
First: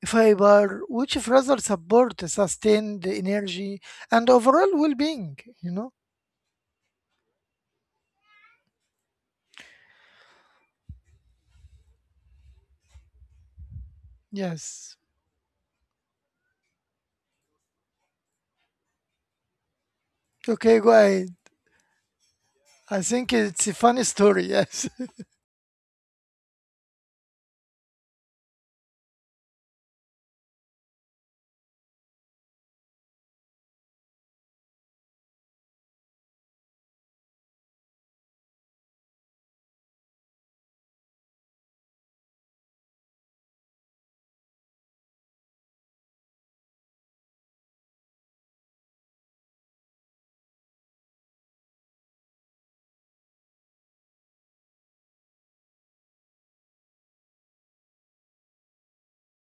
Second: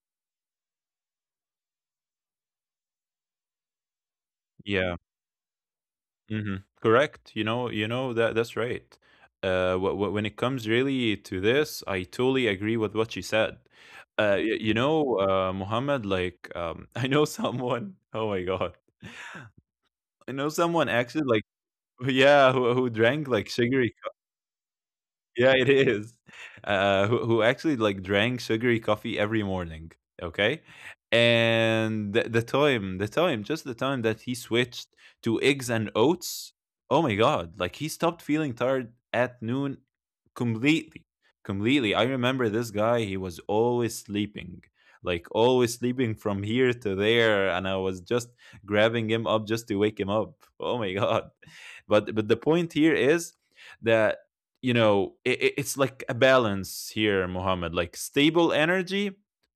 fiber, which further support sustained energy and overall Yeah. well-being. You know, Mhm. Correct. You know that's right. When it comes really to this, I totally agree with what she said. You yes. know, Muhammad, like, I know someone. Oh my God, I know Okay, someone go actually, ahead. like, yeah, who I drank think like it's a sugary funny story. Yes. yeah, it is. Who actually like drank sugary coffee every morning. Okay, and just the time that he switched to eggs and oats. Oh my god! Like he stopped feeling tired at noon completely, completely. I remember this guy. He was always sleeping, like always sleeping from here to there, and I was just grabbing him up just to wake him up. Oh my god! But the point here is that you know, it's like a balance here, Mohammed. Like stable energy,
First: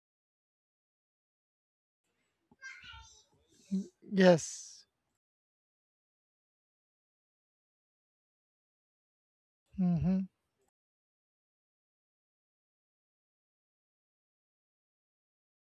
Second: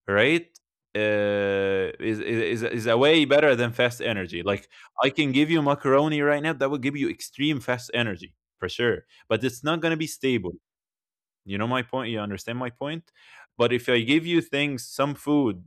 right? Is a way better than fast energy. Like yes. I can give you macaroni right now that will give you extreme fast energy for sure, but it's not gonna be Mm-hmm. stable. You know my point. You understand my point. But if I give you things, some food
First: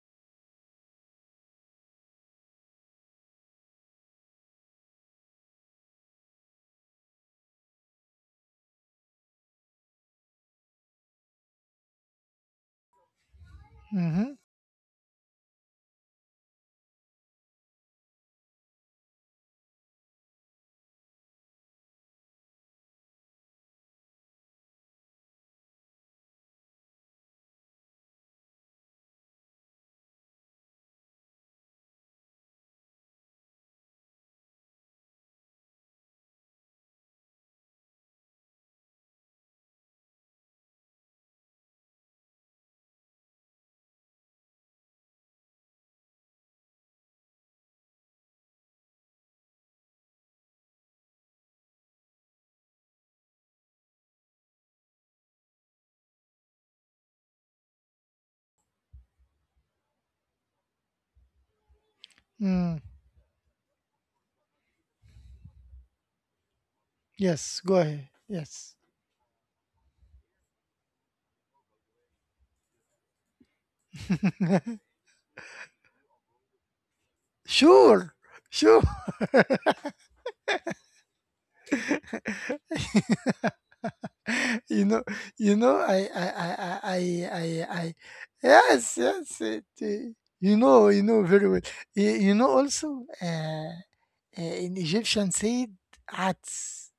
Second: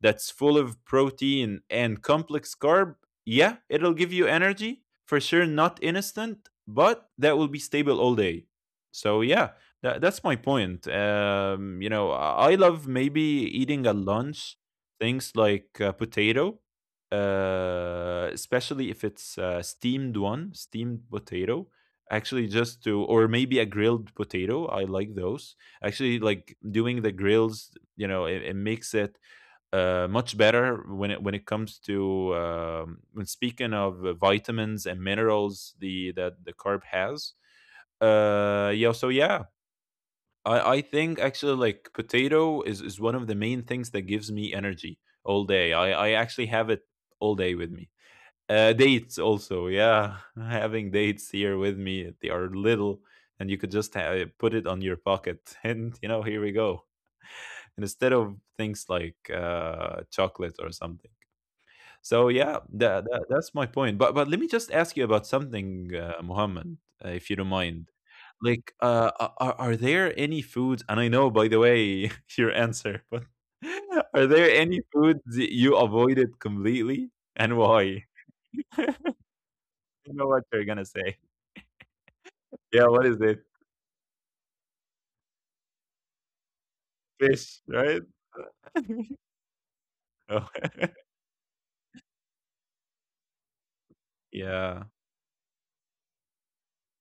that's full of protein and complex carb, yeah, it'll give you energy for sure, not instant, but that will be stable all day. So yeah, that's my point. You know, I love maybe eating at Mm-hmm. lunch things like potato, especially if it's steamed one, steamed potato. Actually, just to or maybe a grilled potato. I like those. Actually, like doing the grills. You know, it makes it much better when it comes to when speaking of vitamins and minerals the that the carb has. Yeah. So yeah, I think actually like potato is one of the main things that gives me energy all day. I actually have it all day with me. Dates also. Yeah, having dates here with me. They are little. And you could just put it on your pocket, and you know, here we go. And instead of things like chocolate or something. So yeah, Mm. that's my point. But let me just ask you about something, Muhammad, if you don't Yes. Go mind. ahead. Yes. Like, are there any foods? And I know, by the way, your answer, but are there any foods that you avoided completely, and why? sure. Sure. I know what you're gonna say. Yeah, what is it? you know. You know. I. I. I. I. I. Fish, I. I right? yes. Yes. It, Oh, you know. You know very well. You know also. In yeah. Egyptian said, "Ats."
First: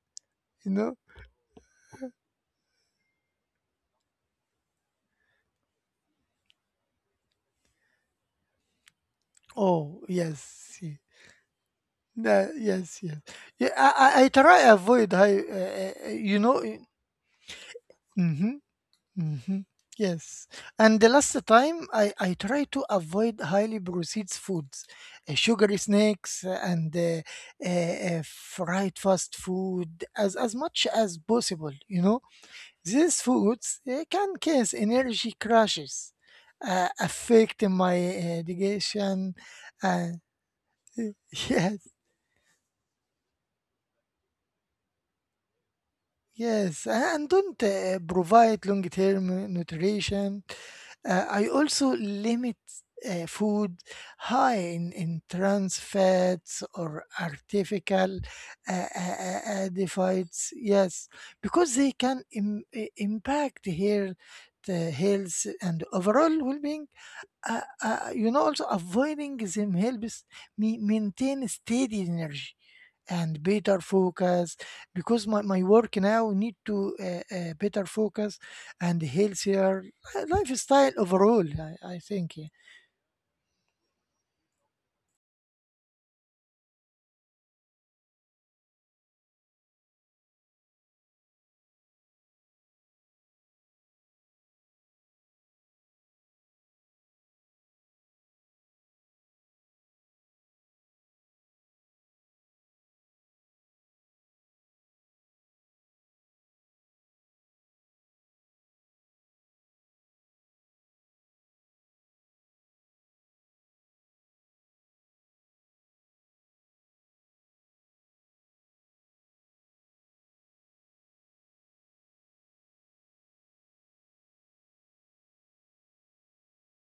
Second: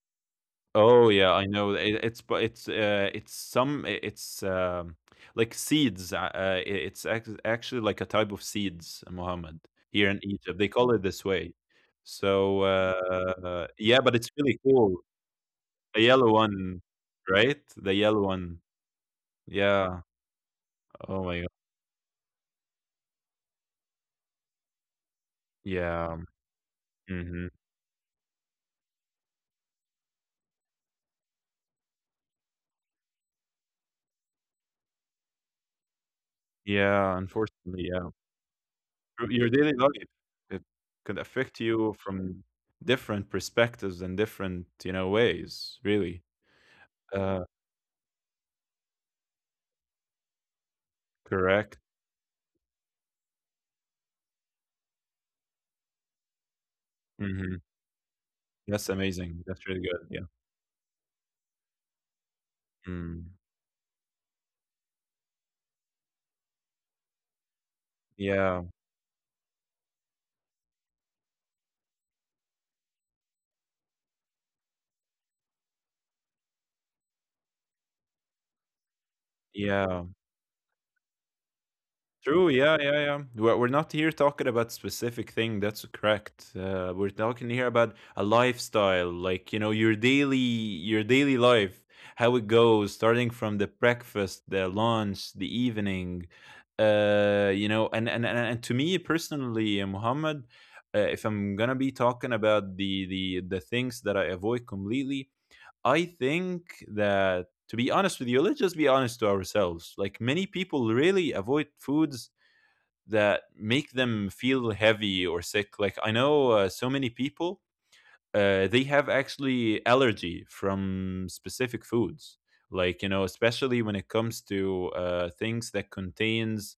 You know. Oh, yeah, I know. It's but it's some I it's, like seeds, I it's actually like a type of seeds, Mohammed, Oh here in Egypt. They yes. call Yes. it this way. Yeah. So, Yes, yes. Yeah, yeah, but I it's really try cool. avoid high, The yellow you know. one, right? The yellow Mm-hmm, one. mm-hmm, Yeah. yes. And the Oh last my god. time I try to avoid highly processed foods, sugary Yeah. snacks, and Mhm. uh, fried fast food as much as possible, you know. These foods can cause energy crashes, Yeah, affect unfortunately, yeah. my Your digestion, your daily life, and it could affect yes, you from different perspectives and different, you know, ways, really. Yes, and Uh don't provide long-term nutrition. I Correct. also limit food high in trans fats or Mhm. artificial uh, That's uh, uh, amazing. That's really good. Yeah. adipides. Yes, because they can Mm. impact here the health, and overall well-being. You know, also Yeah. avoiding them helps me maintain steady energy and better focus because my work now need to better focus and healthier Yeah. Lifestyle overall I think yeah. True. Yeah. Yeah. Yeah. We're not here talking about specific thing. That's correct. We're talking here about a lifestyle, like you know, your daily life, how it goes, starting from the breakfast, the lunch, the evening. You know, and to me personally, Muhammad, if I'm gonna be talking about the things that I avoid completely, I think that to be honest with you, let's just be honest to ourselves. Like many people really avoid foods that make them feel heavy or sick. Like I know so many people they have actually allergy from specific foods. Like you know, especially when it comes to things that contains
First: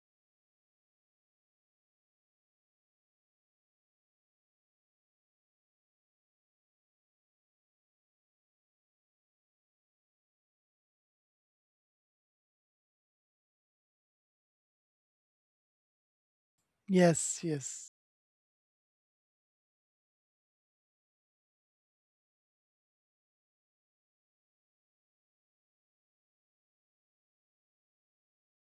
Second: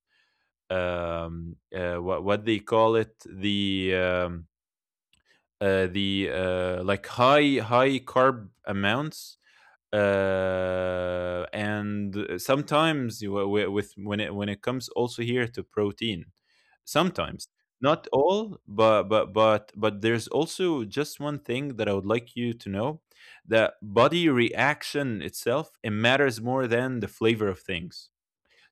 what they call it the like high carb amounts and sometimes with when it comes also here to protein Yes sometimes, yes not all, but but there's also just one thing that I would like you to know, that body reaction itself, it matters more than the flavor of things.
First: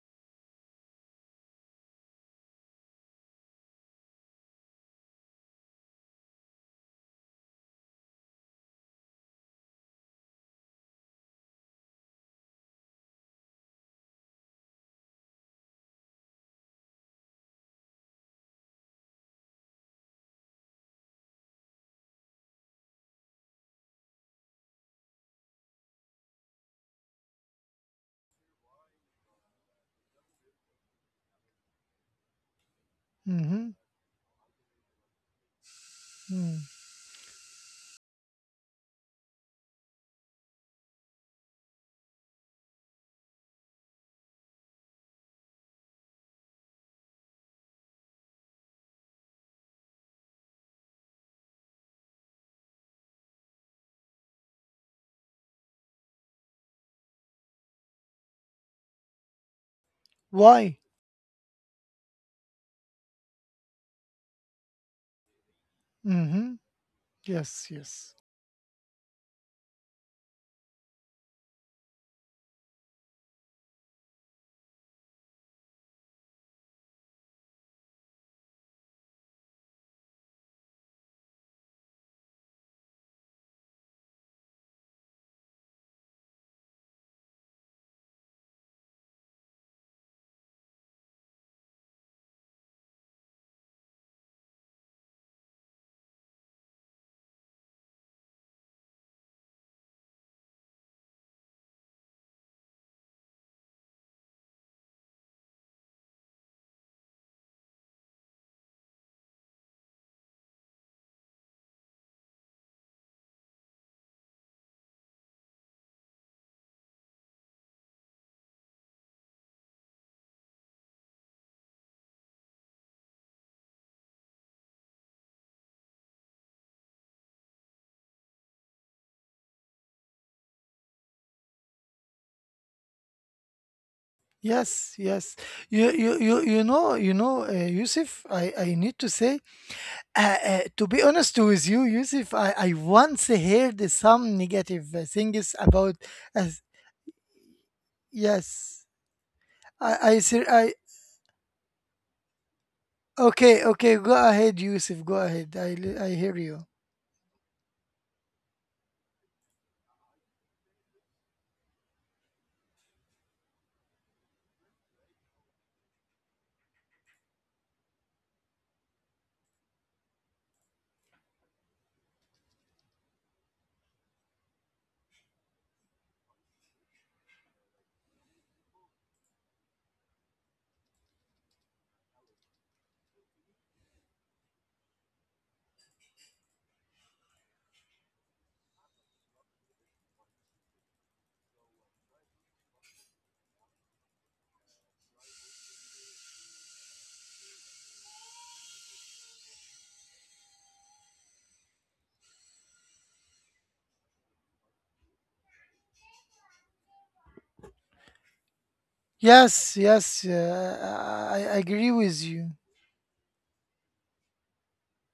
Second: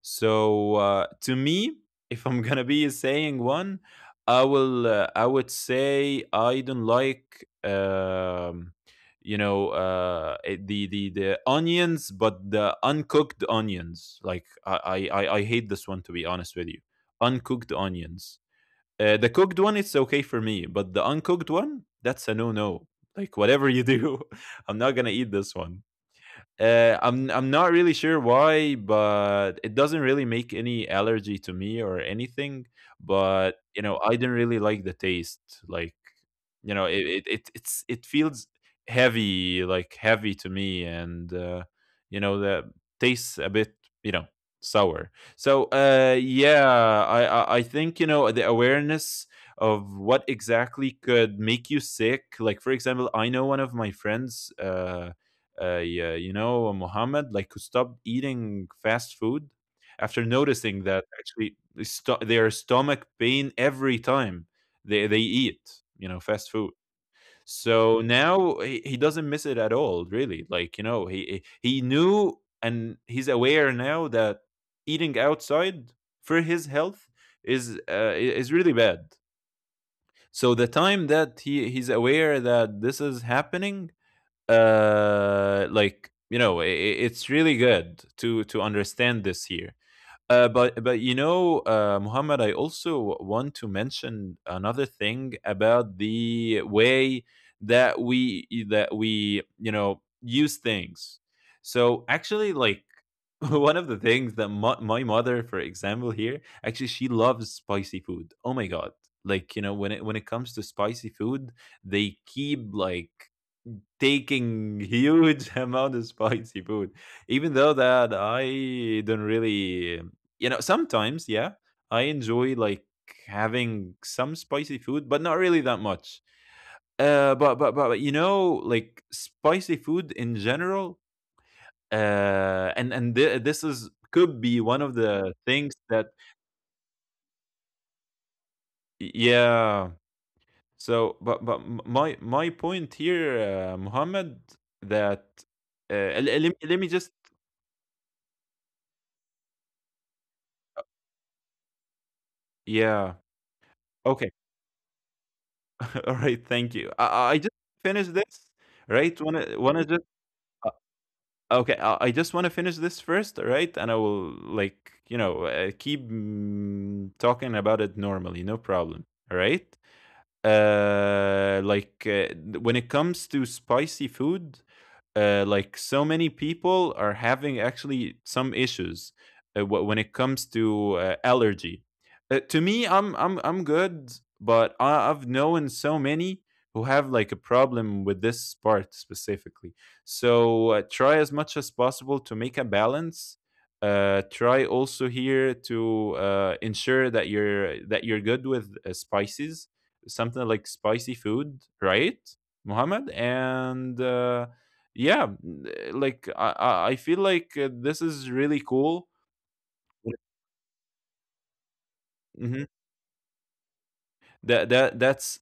So to me, if I'm gonna be saying one, I will. I would say I don't like. You know the onions, but the uncooked onions. Like I hate this one, to be honest with you. Uncooked onions. The cooked one it's okay for me, but the uncooked one, that's a no no. Like whatever you do I'm not gonna eat this one. I'm not really sure why, but it doesn't really make any allergy to me or anything. But mm-hmm. you know, I didn't really like the taste. Like Mm. you know, it it feels heavy, like heavy to me, and you know, the tastes a bit, you know, sour. So yeah, I think you know the awareness of what exactly could make you sick. Like for example, I know one of my friends. Yeah, you know, Mohammed, like, who stopped eating fast food after Why noticing that actually his their stomach pain every time they eat, you know, fast mm-hmm. food. Yes So yes now he doesn't miss it at all, really. Like, you know, he knew and he's aware now that eating outside for his health is is really bad. So the time that he he's aware that this is happening, like you know, it's really good to understand this here. But you know, Muhammad, I also want to mention another thing about the way that we you know use things. So actually, like one of the things that my mother, for example, here actually she loves spicy food. Oh my god! Like you know, when it comes to spicy food, they keep like taking huge amount of spicy food, even though that I don't really, you know, sometimes, yeah, I enjoy like having some spicy food, but not really that much. But you know, like spicy food in general, this is could be one of yes the yes things you that you you, you know you know uh, yusuf I need to say yeah. To be honest with you, My Yusuf, my I point here, once heard Muhammad, some negative that things about. Let As me just yes, I yeah. okay Okay. okay go ahead, Yusuf. Go ahead. All right. I hear Thank you. you. I just finish this, right? Wanna just uh, okay. I just wanna finish this first, all right? And I will like you know keep talking about it normally, no problem. All right. Like when it comes to spicy food, like so many people are having actually some issues when it comes to allergy. To me, I'm good, but I've known so many who have like a problem with this part specifically. So try as much as possible to make a balance. Try also here to ensure that you're good with spices, something like spicy food, right, Muhammad? And yeah, like I feel like this is really cool. Yes yes, I agree with Mhm. you. That that that's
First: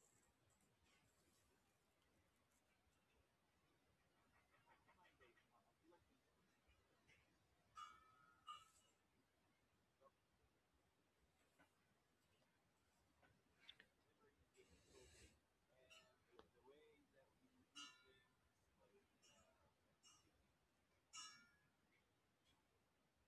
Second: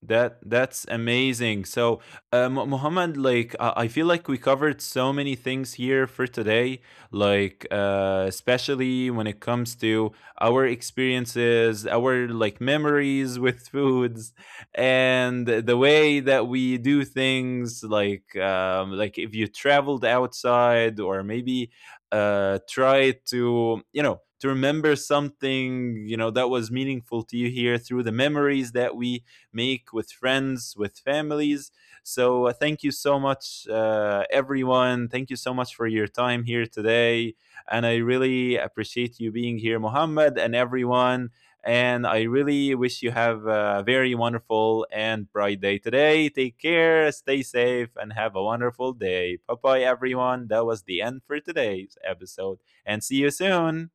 that's amazing. So, Muhammad, like I feel like we covered so many things here for today, like especially when it comes to our experiences, our like memories with foods, and the way that we do things, like if you traveled outside or maybe try to you know to remember something you know that was meaningful to you here through the memories that we make with friends, with families. So thank you so much everyone, thank you so much for your time here today, and I really appreciate you being here, Muhammad, and everyone. And I really wish you have a very wonderful and bright day today. Take care, stay safe, and have a wonderful day. Bye bye, everyone. That was the end for today's episode. And see you soon.